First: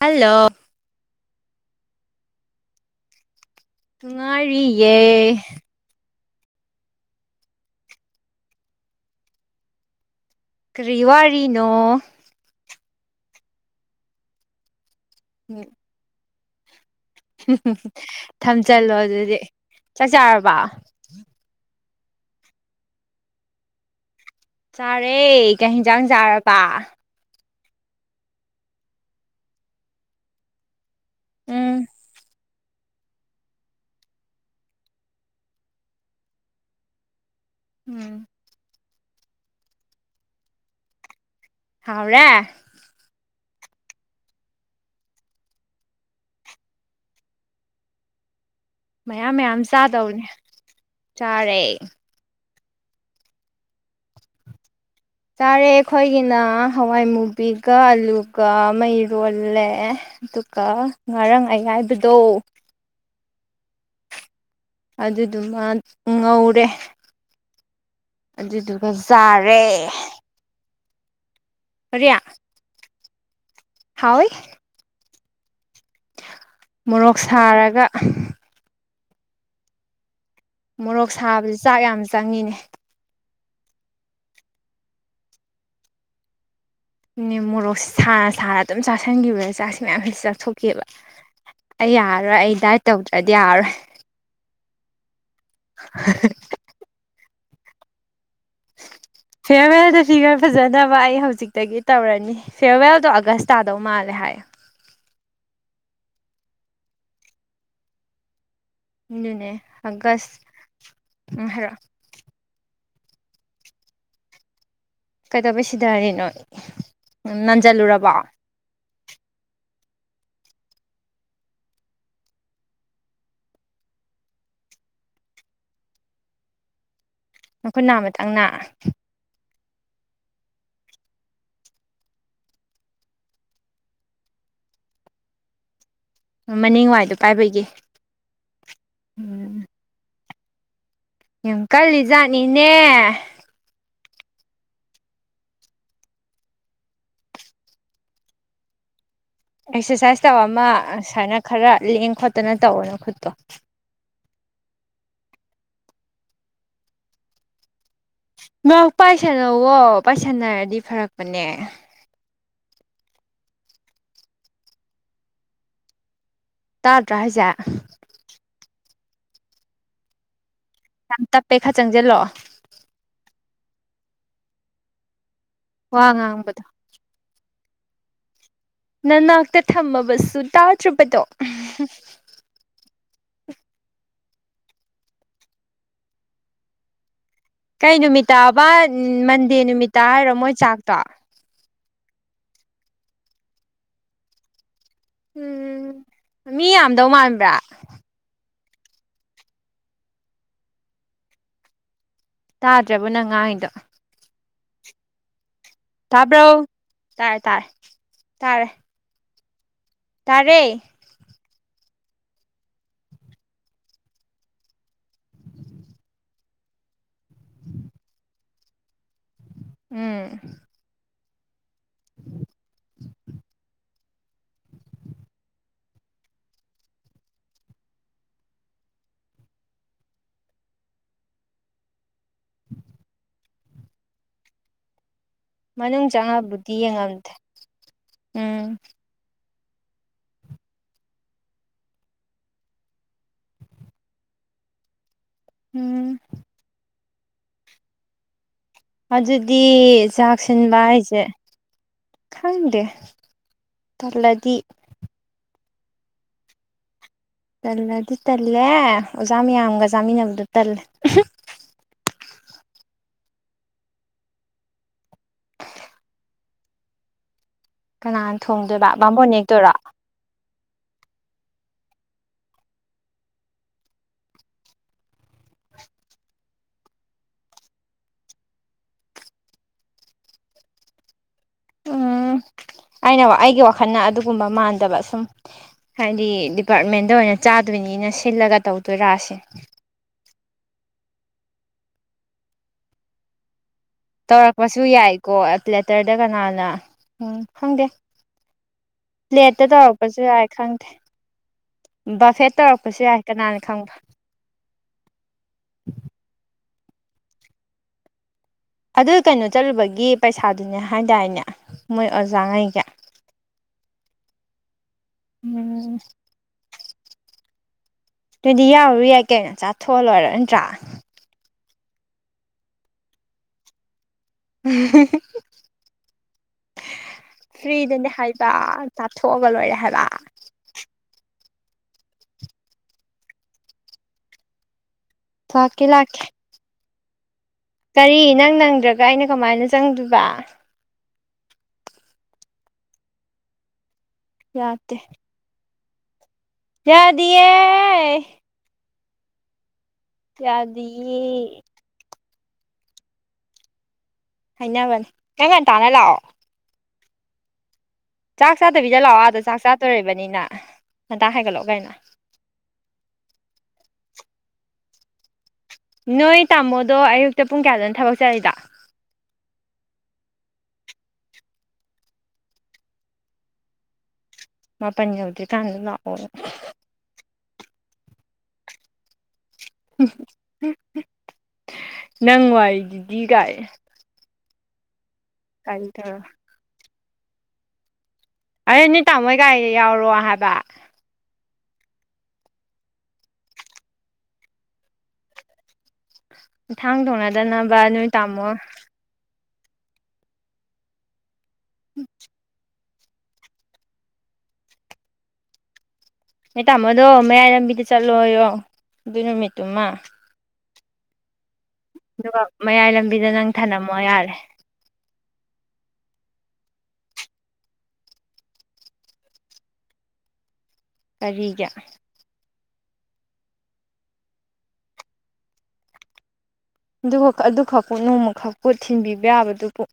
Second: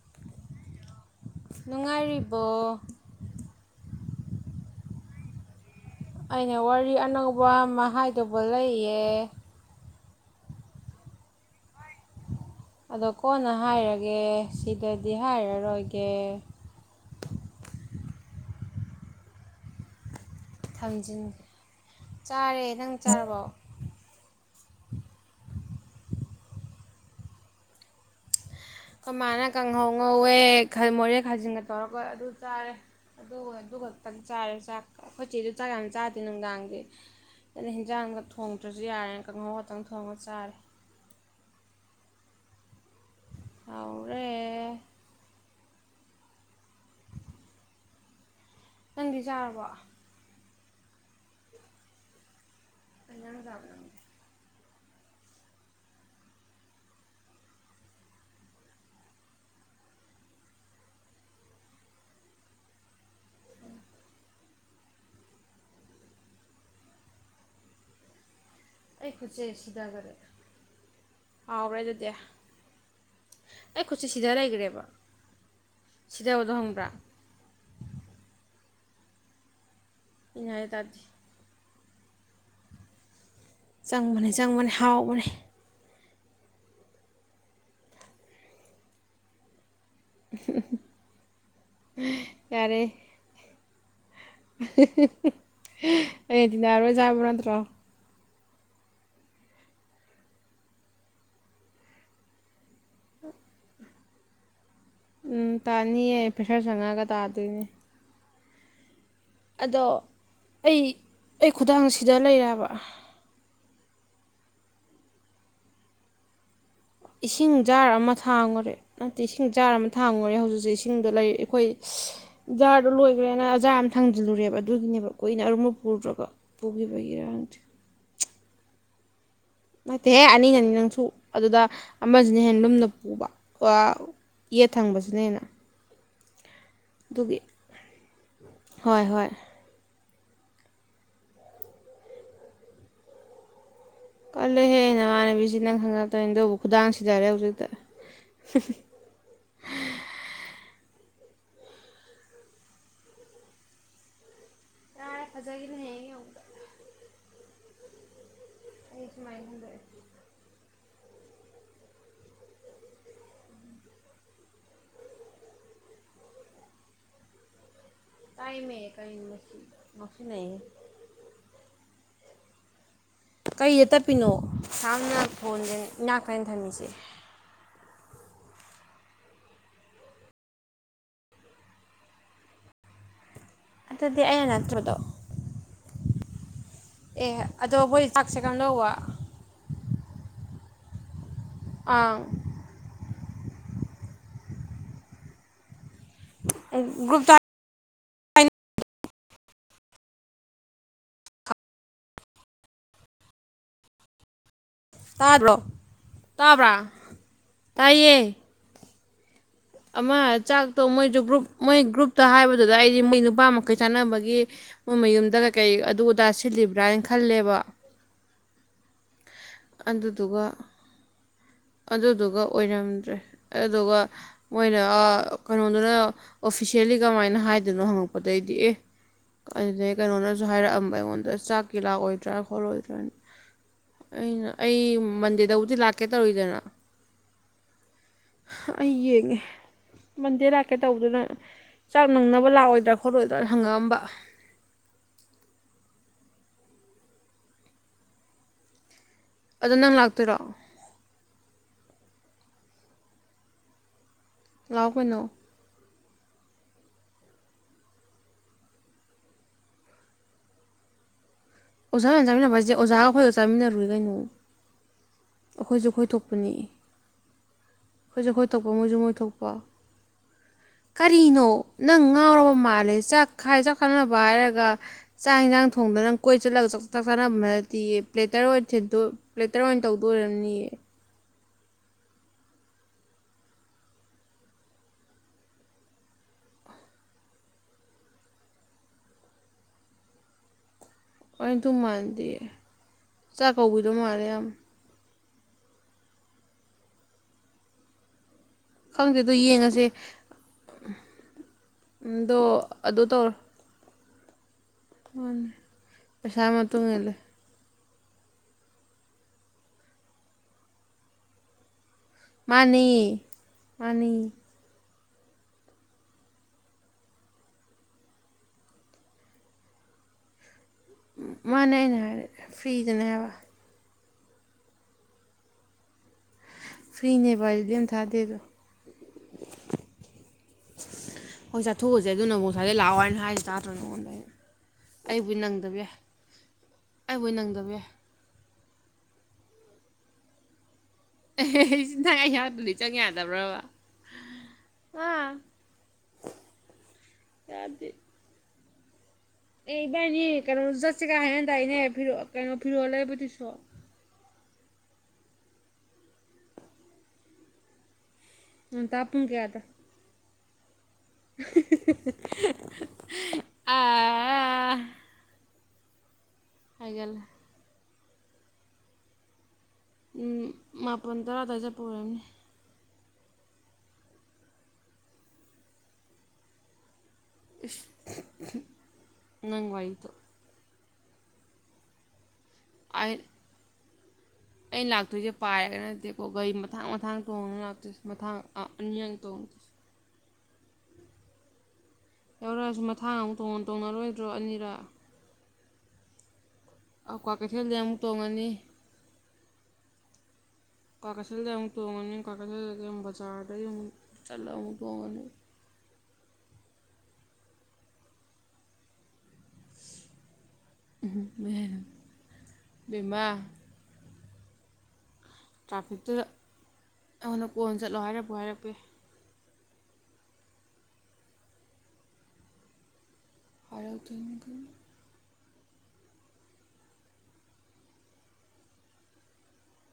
hello ꯅꯨꯡꯉꯥꯏꯔꯤꯕꯣ ꯇꯉꯥꯔꯤꯌꯦ ꯑꯩꯅ ꯋꯥꯔꯤ ꯑꯅꯧꯕ ꯑꯃ ꯍꯥꯏꯗꯧꯕ ꯂꯩꯌꯦ ꯀꯔꯤꯋꯥꯔꯤꯅꯣ ꯑꯗꯣ ꯀꯣꯟꯅ ꯍꯥꯏꯔꯒꯦ ꯁꯤꯗꯗꯤ ꯍꯥꯏꯔꯔꯣꯏꯒꯦ ꯊꯝꯆꯜꯂꯣ ꯑꯗꯨꯗꯤ ꯆꯥꯛ ꯆꯥꯔꯕ ꯊꯝꯖꯤꯟꯒꯦ ꯆꯥꯔꯦ ꯅꯪ ꯆꯥꯔꯕꯥꯎ ꯆꯥꯔꯦꯒ ꯌꯦꯟꯖꯥꯡ ꯆꯥꯔꯕ ꯀ ꯃꯥꯅ ꯀꯥꯡꯪꯍꯧ ꯉꯧꯋꯦ ꯃꯣꯔꯦ ꯎꯝ ꯈꯥꯖꯤꯟꯒꯠꯇꯧꯔꯀꯣ ꯑꯗꯨ ꯆꯥꯔꯦ ꯑꯗꯨꯒ ꯑꯗꯨ ꯈꯛꯇꯪ ꯆꯥꯔꯦ ꯆꯥꯛ ꯑꯩꯈꯣꯏꯆꯦꯗꯨ ꯆꯥꯛ ꯌꯥꯝ ꯆꯥꯗꯦ ꯅꯨꯡꯗꯥꯡꯗꯤ ꯑꯗꯨꯅ ꯍꯤꯟꯖꯥꯡꯗ ꯎꯝ ꯊꯣꯡꯗ꯭ꯔꯁꯨ ꯌꯥꯔꯦꯅ ꯀꯥꯡꯍꯧ ꯉꯥꯛꯇꯪ ꯊꯣꯡꯉ ꯆꯥꯔꯦ ꯍꯥꯎ꯭ꯔꯦ ꯇꯥꯎꯔꯦ ꯅꯪꯗꯤ ꯃꯌꯥꯝ ꯃꯌꯥꯝ ꯆꯥꯔꯕꯣ ꯆꯥꯗꯧꯅꯦ ꯆꯥꯔꯦ ꯑꯩꯅꯅ ꯀꯥ ꯆꯥꯔꯦ ꯑꯩꯈꯣꯏꯒꯤꯅ ꯍꯋꯥꯏ ꯃꯨꯕꯤꯒ ꯑꯂꯨꯒ ꯃꯩꯔꯣꯜꯂꯦ ꯑꯗꯨꯒ ꯉꯔꯥꯡ ꯑ ꯍꯥꯏꯕꯗꯣ ꯑꯗꯨꯗꯨꯃ ꯉꯧꯔꯦ ꯑꯗꯨꯗꯨꯒ ꯑꯩ ꯌꯥꯥꯔꯦ ꯍꯥꯎ꯭ꯔꯦ ꯑꯗꯨꯗ ꯑꯩ ꯈꯨꯠꯆ ꯍꯥꯎꯋꯤ ꯁꯤꯗ ꯂꯩꯈ꯭ꯔꯦꯕ ꯁꯤꯗꯕꯗꯣ ꯍꯪꯕ꯭ꯔꯥ ꯃꯣꯔꯣꯛ ꯁꯥꯔꯒ ꯑꯩꯅ ꯍꯥꯏ ꯇꯥꯔꯗꯤ ꯃꯣꯔꯣꯛ ꯁꯥꯕꯁ ꯆꯥꯛ ꯌꯥꯝ ꯆꯪꯉꯤꯅꯦ ꯆꯪꯕꯅꯤ ꯆꯪꯕꯅꯤ ꯍꯥꯎꯕꯅꯤ ꯃꯣꯔꯣꯛꯁ ꯑꯗꯨꯝ ꯆꯥꯥꯁꯟꯈꯤꯕ ꯆꯁꯤ ꯃꯌꯥꯝꯁꯤ ꯆꯥꯛꯊꯣꯛꯀꯦꯕ ꯑꯩ ꯌꯥꯔꯔꯣꯏ ꯑꯩ ꯗꯥꯏꯠ ꯇꯧꯗ꯭ꯔꯗꯤ ꯌꯥꯔꯔꯣꯏ ꯑꯩꯗꯤꯅꯥꯔꯣꯏꯖꯥꯕ꯭ꯔꯣꯥ ꯅꯠꯇ꯭ꯔꯣ [inaudible] ꯐꯤꯌꯔꯋꯦꯜꯗ ꯁꯤ ꯈꯔ ꯐꯖꯅꯕ ꯑꯩ ꯍꯧꯖꯤꯛꯇꯒꯤ ꯇꯧꯔꯅꯤ ꯐꯤꯌꯔꯋꯦꯜꯗꯣ ꯑꯥꯒꯁ ꯇꯥꯗꯧ ꯃꯥꯜꯂꯦ ꯍꯥꯏ ꯍꯥꯏꯦ ꯎꯝ ꯇꯥꯅꯤꯌꯦ ꯄꯦꯁꯥ ꯆꯪꯉꯛꯑꯒ ꯇꯥꯗꯣꯏꯅꯦ ꯑꯗꯨꯅꯦ ꯑꯗꯣ ꯑꯥꯒꯁ ꯑꯩ ꯎꯝ ꯑꯩ ꯍꯥꯏꯔꯛꯑꯣ ꯈꯨꯗꯥꯡꯁꯤꯗ ꯂꯩꯔꯕ ꯀꯩꯗꯧꯕꯩ ꯁꯤꯗꯔꯤꯅꯣ ꯏꯁꯤꯡ ꯖꯥꯔ ꯅꯟꯖꯜꯂꯨꯔꯕꯣ ꯑꯃ ꯊꯥꯡꯉꯨꯔꯦ ꯅꯠꯇꯦ ꯏꯁꯤꯡ ꯖꯥꯔ ꯑꯃ ꯊꯥꯡꯉꯨꯔꯦ ꯍꯧꯖꯤꯛ ꯍꯧꯖꯤꯛ ꯏꯁꯤꯡꯗꯣ ꯂꯩ ꯑꯩꯈꯣꯏ ꯖꯥꯔꯗꯣ ꯂꯣꯏꯈ꯭ꯔꯦꯅ ꯖꯥꯔ ꯊꯥꯡꯖꯤꯜꯂꯨꯔꯦꯕ ꯑꯗꯨꯒꯤꯅꯦꯕ ꯀꯨꯏꯅ ꯑꯔꯨꯝꯕ ꯄꯨꯔꯗ꯭ꯔꯒ ꯄꯨꯈꯤꯕꯒꯤꯔ ꯍꯪꯁ ꯇꯪꯅꯥ ꯅꯇꯦꯍꯦ ꯑꯅꯤ ꯑꯅꯤ ꯅꯪꯁꯨ ꯑꯗꯨꯗ ꯑꯃꯁꯤꯅ ꯍꯦꯟꯂꯨꯝꯅ ꯄꯨꯕ ꯌꯦꯠ ꯊꯪꯕꯁꯤꯅꯦ ꯍꯦꯅ ꯃꯅꯤꯡꯋꯥꯏꯗꯣ ꯄꯥꯏꯕꯒꯤ ꯍꯣꯏ ꯍꯣꯏ ꯎꯝ ꯌꯥꯝꯡ ꯀꯜꯂꯤ ꯖꯥꯠꯅꯤꯅꯦ ꯀꯜꯂꯍꯦ ꯅꯃꯅꯕꯤꯁꯤ ꯅꯪ ꯈꯪꯉꯛꯇꯣꯏꯅꯤ ꯑꯗꯨꯕꯨ ꯈꯨꯗꯥꯡꯁꯤꯗꯔꯦ ꯍꯧꯖꯤꯛꯇ [inaudible] ꯑꯦꯛꯁꯔꯁꯥꯏꯁ ꯇꯧꯕ ꯑꯃ ꯁꯨꯃꯥꯏꯅ ꯈꯔ ꯂꯦꯡ ꯈꯣꯠꯇꯅ ꯇꯧꯅꯨ ꯈꯨꯠꯇꯣ ꯑ ꯐꯖꯒꯤꯅ ꯍꯥꯏ ꯅ ꯁꯨꯃꯥꯏꯅ ꯄꯥꯏꯁꯟꯅꯧꯋꯣ ꯈꯟꯗꯣꯛꯑꯦ ꯄꯥꯏꯁꯟꯅꯔꯗꯤ ꯐꯔꯛꯄꯅꯦ ꯇꯥꯗꯔꯥ ꯍꯥꯏꯁꯦ ꯀꯥꯏꯃꯦ ꯀꯥꯏ ꯃꯁꯤ ꯃꯁꯤꯟ ꯌꯥꯝ ꯇꯞꯄꯦ ꯈꯔ ꯆꯪꯁꯤꯜꯂꯛꯑꯣ ꯀꯩꯗ ꯇꯞꯄꯤꯅꯣ ꯁꯥꯝꯅ ꯌꯥꯗꯔꯦ ꯐꯣꯟꯁꯦ ꯋꯥ ꯏꯅꯥꯛ ꯇꯥꯅꯦ ꯉꯥꯡꯕꯗꯣ ꯊꯝꯃꯤꯁꯦ ꯅꯅꯥꯛꯇ ꯊꯝꯃꯕꯁꯨ ꯇꯥꯗꯔ꯭ꯕꯗꯣ ꯑꯗꯨꯗꯤ ꯑꯅꯥ ꯅꯠꯇ꯭ꯔꯕꯗꯣ ꯀꯩ ꯅꯨꯃꯤꯠꯇꯕ ꯃꯟꯗꯦ ꯅꯨꯃꯤꯠꯇ ꯍꯥꯏꯔꯣ ꯃꯣꯏ ꯆꯥꯛꯇꯣ ꯑꯪ ꯎꯝ ꯃꯤ ꯌꯥꯝꯗꯧ ꯒ꯭ꯔꯨꯞꯇ ꯃꯥꯟꯕ꯭ꯔꯥ ꯇꯥꯗꯔ꯭ꯦꯕꯣ ꯅꯪ ꯉꯥꯥꯡꯂꯤꯗꯣ ꯇꯥꯕ꯭ꯔꯣ ꯇꯥꯕ꯭ꯔꯥ ꯇꯥꯔꯦ ꯇꯥꯔꯦ ꯇꯥꯏꯌꯦ ꯇꯥꯔꯦ ꯑꯃ ꯇꯥꯔꯦ ꯆꯥꯛꯇꯣ ꯃꯣꯏꯁꯨ ꯒ꯭ꯔꯨꯞ ꯃꯣꯏ ꯒ꯭ꯔꯨꯞꯇ ꯍꯥꯏꯕꯗꯨꯗ ꯑꯩꯗꯤ ꯃꯣꯏ ꯅꯨꯄꯥ ꯃꯈꯩ ꯆꯥꯟꯅꯕꯒꯤ ꯃꯣꯏ ꯃꯌꯨꯝꯗ ꯀꯩ ꯀꯩ ꯑꯗꯨ ꯑꯗꯥ ꯁꯤꯜꯂꯤ ꯕ꯭ꯔꯥ ꯍꯥꯏꯅ ꯈꯜꯂꯦꯕ ꯎꯝ ꯑꯗꯨꯗꯨꯒ ꯑꯗꯨꯗꯨꯒ ꯑꯣꯏꯔꯝꯗ꯭ꯔꯦ ꯑꯗꯨꯒ ꯃꯣꯏꯅ ꯀꯩꯅꯣꯗꯨꯅ ꯑꯣꯐꯤꯁꯦꯜꯂꯤ ꯀꯃꯥꯏꯅ ꯍꯥꯏꯗꯣꯏꯅꯣ ꯍꯪꯉꯛꯄꯗꯩꯗꯤ ꯑꯦ ꯑꯗꯨꯗꯒꯤ ꯀꯩꯅꯣꯅꯁꯨ ꯍꯥꯏꯔꯛꯑꯝꯕ ꯑꯩꯉꯣꯟꯗ ꯆꯥꯛꯀꯤ ꯂꯥꯛꯑꯣꯏꯗ꯭ꯔꯥ ꯈꯣꯜꯂꯣꯏꯗ꯭ꯔꯥꯅ ꯑꯩꯅ ꯑꯩ ꯗꯕꯨꯗꯤ ꯂꯥꯛꯀꯦ ꯃꯅꯨꯡ ꯇꯧꯔꯤꯗꯅ ꯆꯪꯉꯕꯨꯗꯤ ꯌꯦꯡꯉꯝꯗꯦ ꯎꯝ ꯑꯩ ꯌꯦꯡꯉꯦ ꯃꯟꯗꯦ ꯂꯥꯛꯀꯦ ꯇꯧꯕꯗꯨꯅ ꯆꯥꯛ ꯅꯪꯅꯕ ꯂꯥꯛꯑꯣꯏꯗ꯭ꯔꯥ ꯈꯣꯠꯂꯣꯏꯗ꯭ꯔꯥꯅ ꯍꯪꯉꯛꯑꯝꯕ ꯎꯝ ꯑꯗꯨꯗꯤ ꯑꯗꯣ ꯅꯪ ꯂꯥꯛꯇꯣꯏꯔꯣ ꯆꯥꯛꯁꯤꯟꯕ ꯍꯥꯏꯁꯦ ꯈꯪꯗꯦ ꯇꯜꯂꯥꯗꯤ ꯂꯥꯛꯑꯣ ꯀꯩꯅꯣ ꯇꯜꯂꯗꯤ ꯇꯜꯂꯦ ꯑꯣꯖꯥ ꯃꯌꯥꯝꯒ ꯆꯥꯃꯤꯟꯅꯕꯗꯣ ꯇꯜꯂꯦ ꯑꯣꯖꯥꯒ ꯑꯣꯏꯅ ꯆꯥꯃꯤꯟꯅꯕ ꯍꯥꯏꯁꯦ ꯑꯣꯖꯥꯒ ꯑꯩꯈꯣꯏꯒ ꯆꯥꯃꯤꯟꯅꯔꯨꯏ ꯀꯩꯅꯣ ꯑꯩꯈꯣꯏꯁꯨ ꯑꯩꯈꯣꯏ ꯊꯣꯛꯄꯅꯤ ꯈꯣꯏꯁꯨ ꯀꯅꯥꯅ ꯈꯣꯏ ꯊꯣꯛꯄ ꯊꯣꯡꯗꯣꯏꯕ ꯃꯣꯏꯁꯨ ꯃꯣꯏ ꯕꯥꯃꯣꯟ ꯊꯣꯛꯄ ꯅꯦꯛꯇꯣꯏꯔꯣ ꯀꯔꯤꯅꯣ ꯅꯪ ꯉꯥꯎꯔꯕ ꯃꯥꯜꯂꯦ ꯆꯥꯛ ꯈꯥꯏ ꯆꯥꯎꯈꯠꯅꯕ ꯍꯥꯏꯔꯒ ꯆꯥꯛ ꯌꯦꯟꯁꯥꯡ ꯊꯣꯡꯗꯅ ꯅꯪ ꯀꯣꯏ ꯆꯠꯂꯒ ꯥ ꯆꯥꯛ ꯆꯥꯅꯅꯗꯤ ꯄ꯭ꯂꯦꯇꯔ ꯑꯣꯏꯅ ꯄ꯭ꯂꯦꯇꯔ ꯑꯣꯏꯅ ꯇꯧꯗꯣꯏꯔꯝꯅꯤꯌꯦ ꯎꯝ ꯑꯩꯅ ꯑꯩꯒꯤ ꯋꯥꯈꯜꯅ ꯑꯗꯨꯒꯨꯝꯕ ꯃꯥꯟꯗꯕ ꯁꯨꯝ ꯍꯥꯏꯗꯤ ꯗꯤꯄꯥꯔꯠꯃꯦꯟꯗ ꯑꯣꯏꯅ ꯆꯥꯗꯣꯏꯅꯤꯅ ꯁꯤꯜꯂꯒ ꯇꯧꯗꯣꯏꯔ ꯁꯤꯅꯦ ꯑꯩ ꯑꯗꯨꯝ ꯃꯥꯥꯟꯗꯦ ꯆꯥꯛ ꯀꯧꯕꯤꯗꯧ ꯃꯥꯜꯂꯦ ꯌꯥꯝ ꯀꯣ ꯂꯦꯇꯔꯗ ꯀꯅꯥꯅ ꯎꯝ ꯈꯪꯗꯦ ꯈꯪꯗꯦ ꯑꯗꯣ ꯂꯦꯠꯇ ꯌꯦꯡꯉꯁꯦ ꯇꯧꯔꯛꯄꯁꯨ ꯌꯥꯏ ꯈꯪꯗꯦ ꯑꯗꯣ ꯕꯐꯦꯠ ꯇꯧꯔꯛꯄꯁꯨ ꯑꯗꯨ ꯌꯥꯏ ꯇꯧꯔꯣ ꯀꯅꯥꯅ ꯈꯪꯕ ꯎꯝ ꯎꯝ ꯑꯗꯨ ꯀꯩꯅꯣ ꯆꯠꯂꯨꯕꯒꯤ ꯄꯩꯁꯥꯗꯨꯅꯦ ꯍꯥꯏꯗꯥꯏꯅꯦ ꯃꯣꯏ ꯑꯣꯖꯥꯉꯩꯒꯤ ꯃꯅꯦ ꯎꯝ ꯑꯗꯨꯗꯤ ꯌꯥꯎꯔꯨ ꯌꯥꯏ ꯀꯩꯅꯣ ꯆꯠꯍꯣꯛꯑꯥ ꯂꯣꯏꯔꯦ ꯅꯠꯇ꯭ꯔꯥ ꯃꯥꯅꯦ ꯑꯩꯅꯥ ꯍꯥꯏꯖꯦ ꯐꯔꯤꯗꯅꯦꯕ ꯗ ꯐ꯭ꯔꯤꯅꯦꯕ ꯑꯩꯗꯤ ꯑꯝ ꯐ꯭ꯔꯤꯗꯅꯦ ꯊꯥꯗꯦꯗꯣ ꯍꯥꯏꯕ ꯆꯥꯊꯣꯛꯑꯒ ꯂꯣꯏꯔꯦ ꯍꯥꯏꯕ ꯍꯣꯏ ꯆꯥꯊꯣꯛꯎꯁꯦ ꯑꯗꯨ ꯅꯕꯨ ꯉꯥꯁꯥꯏꯗꯩ ꯂꯥꯛꯑꯣꯅ ꯍꯥꯏꯁꯦ ꯇꯥꯗꯔꯣ ꯅꯉꯣꯟꯗ ꯑꯩꯕꯨ ꯅꯪꯗꯕ ꯂꯥꯛꯀꯦ ꯌꯥꯏ ꯂꯥꯛꯀꯦ ꯑꯩꯕꯨ ꯅꯪꯗꯕ ꯌꯥꯏ ꯀꯔꯤ ꯅꯪ ꯅꯪꯗ꯭ꯔꯒ ꯑꯩꯅ ꯀꯃꯥꯏꯅ ꯆꯪꯗꯣꯏꯕ ꯑꯦ ꯅꯪ ꯑꯩ ꯌꯥꯎꯗꯔ꯭ꯗꯤ ꯆꯪꯕꯥ ꯌꯥꯗꯕꯔ꯭ꯕ ꯌꯥꯗꯦ ꯌꯥꯗꯤꯌꯦ ꯌꯥꯗꯦ ꯑꯦ ꯏꯕꯥꯏꯅꯤ ꯀꯩꯅꯣ ꯆꯠꯁꯤꯒ ꯌꯥꯗꯤꯌꯦ ꯍꯥꯏꯅꯗꯥꯏꯅꯦ ꯐꯤꯔꯣ ꯀꯩꯅꯣ ꯐꯤꯔꯣꯜ ꯂꯩꯕꯗꯨꯁꯨ ꯍꯥꯏꯅꯕꯟ ꯅꯪ ꯉꯟꯇꯥꯅ ꯂꯥꯛꯑꯣ ꯆꯥꯛ ꯆꯥꯗꯕꯤꯗ ꯉꯟꯇꯥ ꯂꯥꯛꯑꯣ ꯄꯨꯡ ꯑꯥꯗ ꯆꯥꯛ ꯀꯌꯥꯗ ꯆꯥꯗꯣꯔꯤꯕꯅꯤꯅ ꯉꯟꯇꯥ ꯍꯥꯏꯒꯠꯂꯛꯑꯣ ꯀꯩꯅꯣ ꯑꯥ ꯅꯣꯏ ꯇꯥꯃꯣꯗꯣ ꯍꯥꯏꯒꯠꯂꯦ ꯑꯌꯨꯛꯇ ꯄꯨꯡ ꯀꯌꯥꯗꯅꯣ ꯊꯕꯛ ꯆꯠꯂꯤꯗꯣ ꯎꯝ ꯃꯄꯟ ꯇꯔꯥ ꯑꯗꯥꯏ ꯆꯠꯄ ꯑꯣꯏꯔꯝꯅꯤ ꯃꯥꯄꯟ ꯌꯧꯗ꯭ꯔꯤ ꯀꯥꯟꯗ ꯂꯥꯛꯑꯣ ꯏꯁ ꯍꯝ ꯍꯝ ꯅꯪꯋꯥꯏꯗꯣ ꯅꯪ ꯋꯥꯔꯤꯗꯨꯗꯤ ꯀꯥꯏ ꯑꯩ ꯂꯥꯛꯇꯣꯏꯁꯦ ꯄꯥꯏꯔꯒ ꯅꯠꯇꯦꯀꯣ ꯇꯧꯔ ꯒꯥꯔꯤ ꯃꯊꯥꯡ ꯃꯊꯥꯡ ꯇꯣꯡꯉ ꯂꯥꯛꯇꯣꯏꯁꯦ ꯃꯊꯥꯡ ꯑꯩ ꯅꯣꯏ ꯑꯅꯤꯔꯛ ꯇꯥꯃꯣꯏ ꯒꯥꯔꯤꯗ ꯇꯣꯡꯗꯣꯏꯁꯦ ꯌꯥꯎꯔꯣ ꯍꯥꯏꯕ ꯌꯥꯎꯔꯛꯑꯁꯨ ꯃꯊꯥꯡ ꯑꯃꯨꯛ ꯇꯣꯡꯅ ꯇꯣꯡꯅꯔꯣꯏꯗ꯭ꯔꯣ ꯑꯅꯤꯔꯛ ꯃꯊꯥꯡ ꯀ꯭ꯋꯥ ꯇꯣꯡꯅꯗꯅꯕ ꯀꯩꯊꯦꯜꯗꯩ ꯑꯃꯨꯛ ꯅꯣꯏ ꯇꯥꯃꯣ ꯇꯣꯡꯉꯅꯤ ꯀ꯭ꯋꯥꯛꯀꯩꯊꯦꯜꯗꯩ ꯑꯃꯨꯛ ꯇꯣꯡꯉꯅꯤ ꯀꯋꯥ꯭ꯛꯀꯩꯊꯦꯜ ꯕꯖꯥꯔꯗꯩ ꯑꯃꯨꯛ ꯆꯠꯂ ꯑꯃꯨꯛ ꯇꯣꯡꯉꯅꯤ ꯅꯣꯏ ꯇꯥꯃꯣꯗꯣ ꯃꯌꯥꯏ ꯂꯝꯕꯤꯗ ꯆꯠꯂꯣꯏꯌꯣ ꯑꯗꯨ ꯅꯨꯃꯤꯠꯇꯨꯃ ꯎꯝ ꯑꯗꯨꯒ ꯃꯌꯥꯏ ꯂꯝꯕꯤꯗ ꯅꯪ ꯊꯅꯝꯃꯣ ꯌꯥꯔꯦ ꯇ꯭ꯔꯥꯐꯤꯛꯇꯨꯗ ꯑꯩꯉꯣꯟꯗ ꯀꯣꯟ ꯆꯠꯂꯣ ꯍꯥꯏꯔꯛꯄꯨ ꯍꯥꯏꯔꯛꯄ ꯌꯥꯏ ꯀꯔꯤꯒꯤ ꯍꯥꯏꯔꯛ ꯊꯟ ꯒꯟ [unintelligible] ꯑꯗꯨꯒ ꯑꯗꯨꯈꯛꯄꯨ ꯅꯣꯡꯃꯈꯛꯄꯨ ꯊꯤꯟꯕꯤꯕ ꯌꯥꯕꯗꯨꯕꯨ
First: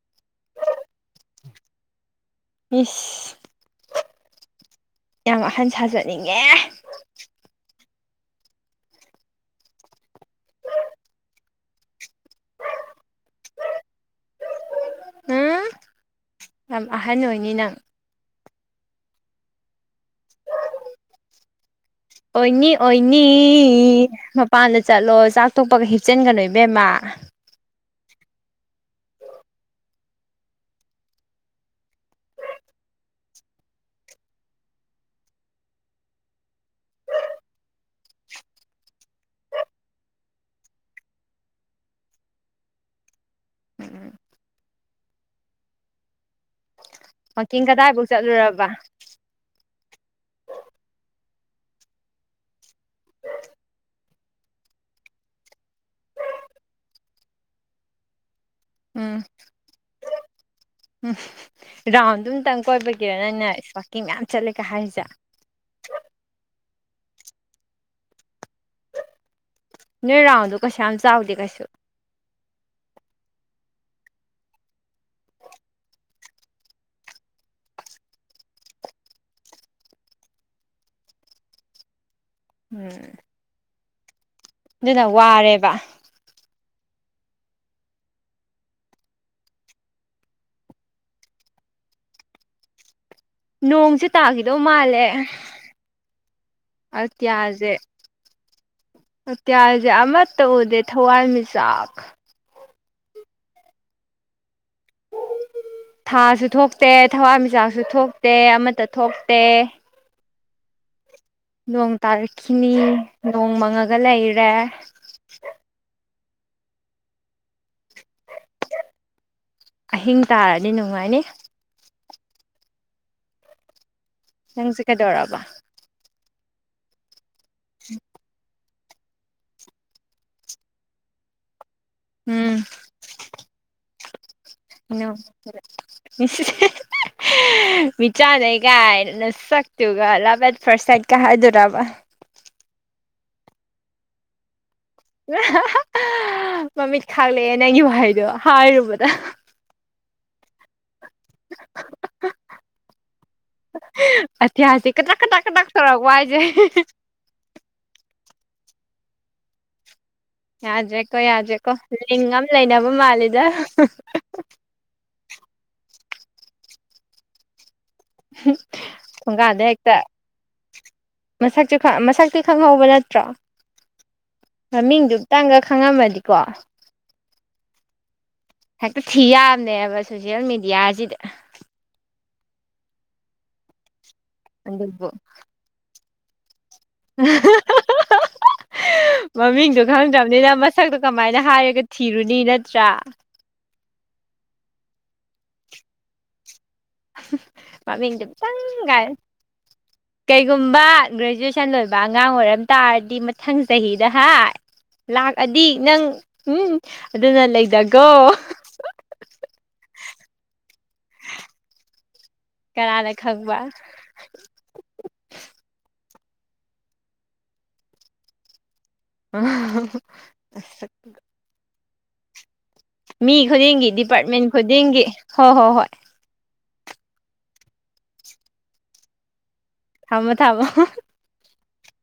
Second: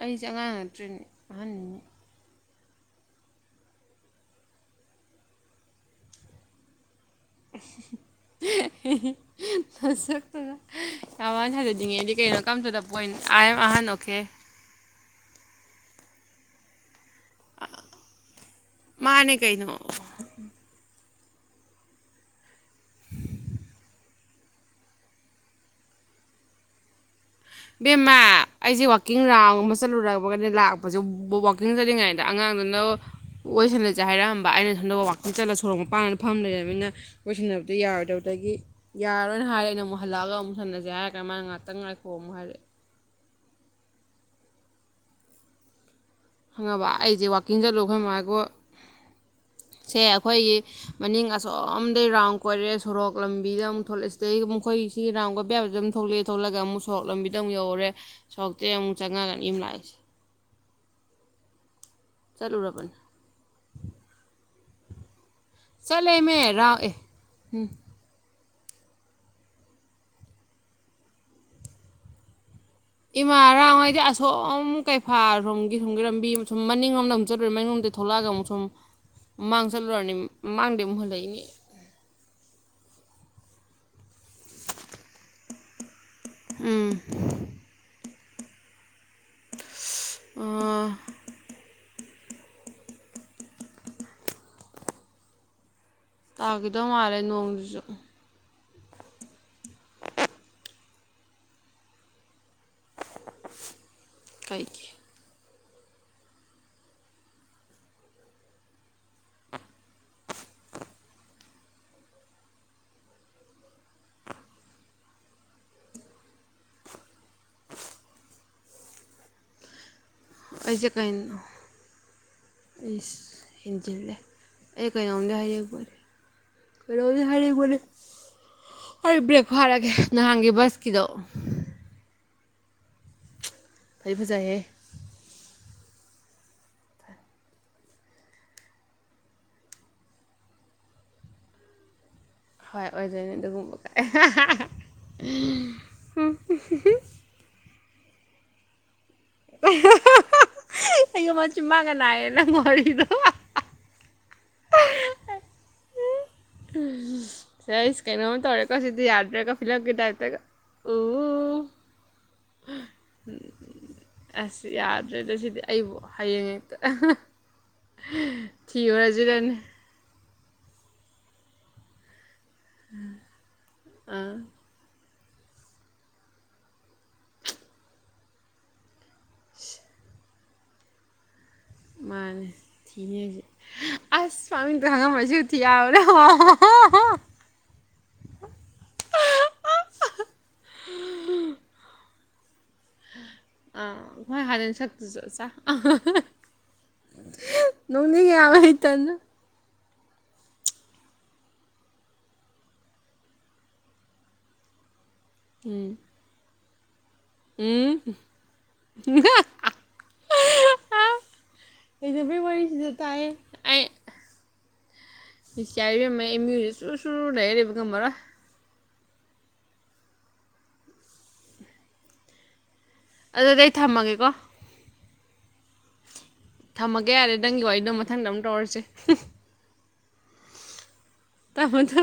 ꯑꯩꯖꯦ ꯑꯉꯥꯡ ꯅꯠꯇ꯭ꯔꯦꯅꯦ ꯑꯍꯟꯅꯤ ꯏꯁ ꯌꯥꯝ ꯑꯍꯟ ꯁꯥꯖꯅꯤꯡꯉꯦ [unintelligible] ꯍꯤ ꯍꯤ ꯃꯁꯛꯇꯨꯒ ꯌꯥꯝ ꯋꯥꯅ ꯁꯥꯖꯅꯤꯡꯉꯦꯗꯤ ꯀꯩꯅꯣ come to the point I am ꯑꯍꯟ ꯑꯣꯀꯦ ꯍꯨꯝ ꯌꯥꯝ ꯑꯍꯟ ꯑꯣꯏꯅꯤ ꯅꯪ ꯃꯥꯅꯦ ꯀꯩꯅꯣ ꯑꯣꯏꯅꯤ ꯑꯣꯏꯅꯤ ꯃꯄꯥꯟꯗ ꯆꯠꯂꯣ ꯆꯥꯛ ꯇꯣꯛꯄꯒ ꯍꯤꯞꯆꯤꯟꯒꯅꯣ ꯏꯕꯦꯝꯃ ꯕꯦꯝꯃ ꯑꯩꯁꯦ ꯋꯥꯛꯀꯤꯡ ꯔꯥꯎꯟ ꯑꯃ ꯆꯠꯂꯨꯔꯕꯒꯅꯦ ꯂꯥꯛꯄꯁꯦ ꯋꯥꯀꯤꯡ ꯆꯠꯂꯤꯉꯩꯗ ꯑꯉꯥꯡꯗꯨ ꯅꯣ ꯋꯥꯏꯁꯥꯅꯖꯦ ꯍꯥꯏꯔꯛꯑꯝꯕ ꯑꯩꯅ ꯁꯣꯝꯗ ꯋꯥꯥꯛꯀꯤꯡ ꯆꯠꯂ ꯁꯣꯔꯣꯛ ꯃꯄꯥꯟꯗ ꯐꯝ ꯂꯩꯔꯕꯅꯤꯅ ꯋꯥꯔꯤꯁꯥꯟꯅꯕꯗꯣ ꯌꯥꯔꯣꯏꯗꯕ ꯑꯗꯒꯤ ꯌꯥꯔꯣꯏꯅ ꯍꯥꯏꯔꯦ ꯑꯩꯅ ꯑꯃꯨꯛ ꯍꯜꯂꯛꯑꯒ ꯑꯃꯨꯛ ꯁꯥꯟꯅꯖꯦ ꯍꯥꯏꯔꯀꯥꯟ ꯃꯥꯅ ꯉꯥꯛꯇꯪ ꯉꯥꯏꯈꯣ ꯑꯃꯨꯛ ꯍꯥꯏꯔꯛꯑꯦ ꯎꯝ ꯍꯪꯉꯕ ꯑꯩꯖꯦ ꯋꯥꯛꯀꯤꯡ ꯆꯠꯂꯨ ꯀꯗꯥꯏꯐꯥꯎ ꯈꯣꯏꯃꯥ ꯒꯨ ꯆꯠꯂꯨꯔꯕ ꯁꯦ ꯑꯩꯈꯣꯏꯒꯤ ꯃꯅꯤꯡ ꯑꯁꯣꯝꯗꯩ ꯔꯥꯎꯟ ꯀꯣꯏꯔꯦ ꯁꯣꯔꯣꯛ ꯂꯝꯕꯤꯗ ꯑꯃꯨꯛ ꯊꯣꯛꯂꯦ ꯗꯩ ꯃꯨꯈꯣꯏ ꯁꯤꯒꯤ ꯔꯥꯎꯟ ꯀꯣꯏꯕꯌꯥꯕꯖꯦ ꯗꯨꯝ ꯊꯣꯛꯂꯛꯑꯦ ꯊꯣꯛꯂꯒ ꯑꯃꯨꯛ ꯁꯣꯔꯣꯛ ꯂꯝꯕꯤꯗ ꯑꯃꯨꯛ ꯌꯧꯔꯦ ꯁꯣꯛꯇꯦ ꯑꯃꯨꯛ ꯎꯝ ꯆꯪꯉꯛꯑꯒ ꯌꯨꯝ ꯂꯥꯛꯏꯁꯦ ꯎꯝ ꯔꯥꯎꯟꯗꯨꯝꯇꯪ ꯆꯠꯂꯨꯔꯕꯅꯦ ꯀꯣꯏꯕꯒꯤꯔ ꯅꯪꯪꯅ ꯋꯥꯛꯀꯤꯡ ꯃꯌꯥꯝ ꯆꯠꯂꯦꯒ ꯍꯥꯏꯔꯤꯁꯦ ꯆꯠꯂꯦꯃꯦ ꯔꯥꯎꯟ ꯑꯦ ꯍꯝ ꯅꯣꯏꯔꯥꯎꯟꯗꯣ ꯀꯩꯁꯨꯌꯥꯝ ꯆꯥꯎꯗꯦ ꯀꯩꯁꯨ ꯏꯃꯥ ꯔꯥꯎꯟ ꯍꯥꯏꯗꯤ ꯑꯁꯣꯝ ꯀꯩꯐꯥ ꯔꯣꯝꯒꯤ ꯂꯝꯕꯤ ꯁꯨꯝ ꯃꯅꯤꯡꯂꯣꯝꯗ ꯑꯃꯨꯛ ꯆꯠꯂꯨꯔꯦ ꯃꯅꯤꯡꯂꯣꯝꯗ ꯊꯣꯛꯂꯛꯑꯒ ꯑꯃꯨꯛ ꯁꯨꯝ ꯃꯃꯥꯡ ꯆꯠꯂꯨꯔꯝꯅꯦ ꯃꯃꯥꯡꯗꯩ ꯑꯃꯨꯛ ꯍꯜꯂꯛꯏꯅꯦ ꯎꯝ ꯑꯗꯨꯅ ꯋꯥꯔꯦꯕ ꯎꯝ ꯑ [inaudible] ꯅꯣꯡꯁꯦ ꯇꯥꯈꯤꯗꯧ ꯃꯥꯜꯂꯦ ꯇꯥꯈꯤꯗꯧ ꯃꯥꯜꯂꯦ ꯑꯇꯤꯌꯥꯁꯦ ꯅꯣꯡꯗꯨꯁꯨ ꯑꯇꯤꯌꯥꯁꯦ ꯑꯃꯠꯇ ꯎꯗꯦ ꯊꯋꯥꯟꯃꯤꯆꯥꯛ ꯀꯥꯏꯒꯤ ꯊꯥꯁꯨ ꯊꯣꯛꯇꯦ ꯊꯋꯥꯟꯃꯤꯆꯥꯛꯁꯨ ꯊꯣꯛꯇꯦ ꯑꯃꯠꯇ ꯊꯣꯛꯇꯦ ꯅꯣꯡ ꯇꯥꯔꯛꯈꯤꯅꯤ ꯅꯣꯡ ꯃꯪꯉꯒ ꯂꯩꯔꯦ ꯑꯍꯤꯡ ꯇꯥꯔꯗꯤ ꯑꯩꯁꯦ ꯅꯨꯡꯉꯥꯏꯅꯤ ꯀꯩꯅꯣ ꯏꯁ ꯏꯦꯟꯖꯤꯜꯂꯦ ꯅꯪꯁꯦ ꯑꯩ ꯀꯩꯅꯣꯝꯗ ꯀꯩꯗꯧꯔꯕ ꯍꯥꯏꯌꯦꯡꯄꯦ ꯈꯣ ꯁꯔꯦ ꯀ ꯍꯣꯏ ꯕ꯭ꯔꯦꯛ ꯐꯥꯔꯒꯦ ꯅꯍꯥꯟꯒꯤ ꯕꯁꯀꯤꯗꯣ ꯎꯝ ꯐꯗꯤ ꯐꯖꯩꯍꯦ ꯏꯩꯅ ꯃꯤꯆꯥꯥꯟꯅꯦꯩꯒꯥꯏꯅ ꯁꯛꯇꯨꯒ ꯂꯚꯦꯟ ꯐꯥꯔꯁ ꯁꯥꯏꯠꯀ ꯍꯥꯏꯗꯣꯔꯕ ꯍꯣꯏ ꯑꯣꯏꯗꯣꯏꯅꯤ ꯑꯗꯨꯒꯨꯝꯕ ꯀ ꯃꯃꯤꯠ ꯈꯥꯛꯂꯛꯑꯦ ꯅꯪꯒꯤ ꯚꯍꯥꯏꯗꯣ ꯍꯥꯏꯔꯨꯕ [inaudible] [unintelligible] ꯑꯩ ꯃ ꯆ ꯃꯒꯅꯅꯥꯑ ꯅ ꯃꯔꯤꯗ ꯑꯇꯤꯌꯥꯁꯦ ꯀꯇ꯭ꯔꯛ ꯀꯇ꯭ꯔꯛ ꯀꯇ꯭ꯔꯛ ꯇꯧꯔꯛꯄ ꯍꯥꯏꯁꯦ ꯁꯁ ꯀꯩꯅꯣꯝ ꯇꯧꯔꯦꯀꯣ ꯁꯤꯗꯤ ꯌꯥꯗ꯭ꯔꯦꯀꯣ ꯐꯤꯂꯝꯒꯦ ꯇꯥꯏ ꯌꯥꯗ꯭ꯔꯦꯀꯣ ꯌꯥꯗ꯭ꯔꯦꯀꯣ ꯂꯤꯡ ꯑꯃ ꯂꯩꯅꯕ ꯃꯥꯜꯂꯤꯗ ꯑꯗꯨꯗ ꯁꯤꯗꯤ ꯑꯩꯕꯨ ꯍꯌꯦꯡꯉꯦꯛꯇ ꯊꯣꯡꯒꯥꯗ ꯍꯦꯛꯇ ꯃꯁꯛꯁꯨ ꯈ ꯃꯁ ꯈꯪꯍꯧꯕ ꯅꯠꯇ꯭ꯔꯣ ꯑꯥ ꯃꯃꯤꯡꯗꯨ ꯈꯤꯇꯪꯒ ꯈꯪꯉꯝꯃꯗꯤꯀꯣ ꯍꯦꯛꯇ ꯊꯤ ꯌꯥꯝꯕꯅꯦꯕ ꯁ ꯁꯣꯁꯜ ꯃ ꯃꯤꯗꯤꯌꯥꯖꯤꯗ ꯃꯥꯅꯦ ꯊꯤꯉꯁꯦ ꯑꯁ ꯃꯥꯃꯤꯡꯇꯣ ꯑꯗꯨꯕꯨ ꯈꯪꯉꯝꯝꯕꯁꯨ ꯎ ꯊꯤ ꯌꯥꯕ꯭ꯔ ꯃꯃꯤꯡꯗꯣ ꯈꯪꯗ꯭ꯔꯕꯅꯤꯅ ꯗꯤ ꯅꯠꯇ꯭ꯔꯥ ꯑꯥ ꯑꯩꯣꯏ ꯍꯥꯟꯅꯦꯟ ꯁꯛꯇꯨ ꯆꯠ ꯆ ꯃꯃꯤ ꯆꯇꯪꯒꯥꯏ ꯏꯊꯟꯗ ꯀꯩꯒꯨꯝꯕ ꯒ꯭ꯔꯦꯖꯨꯑꯦꯁꯟ ꯂꯣꯏꯕ ꯑꯉꯥꯡ ꯑꯣꯏꯔꯝ ꯇꯥꯔꯗꯤ ꯃꯊꯪ ꯆꯍꯤꯗ ꯍꯥꯏ ꯂꯥꯛꯑꯗꯤ ꯎꯝ ꯅꯪ ꯎꯝ ꯑꯗꯨꯅ ꯎꯝ ꯂꯩꯗꯒꯣ ꯍꯩꯅꯕꯩ ꯋꯥꯔꯤꯁꯤꯗ ꯀꯅꯥꯅ ꯇꯥꯏ ꯈꯪꯕ ꯑꯩ ꯆ ꯁ ꯁꯨꯔ ꯂꯩꯔꯦ ꯀꯃꯔ ꯑ ꯃꯤ ꯑꯗꯨꯗꯤ ꯑꯩ ꯈꯨꯗꯤꯡꯒꯤ ꯊꯝꯃꯒꯦꯀꯣ ꯗꯤꯄꯥꯔꯠꯃꯦꯟ ꯈꯨꯗꯤꯡꯒꯤ ꯍꯣꯏ ꯍꯣꯏ ꯍꯣꯏ ꯊꯝꯃꯒꯦ ꯌꯥꯔꯦ ꯅꯪꯒꯤ ꯋꯥꯔꯤꯗꯣ ꯃꯊꯪꯗ ꯑꯃꯨꯛ ꯇꯧꯔꯁꯦ ꯑꯃ ꯇꯃ ꯇꯥꯃꯣꯗꯣ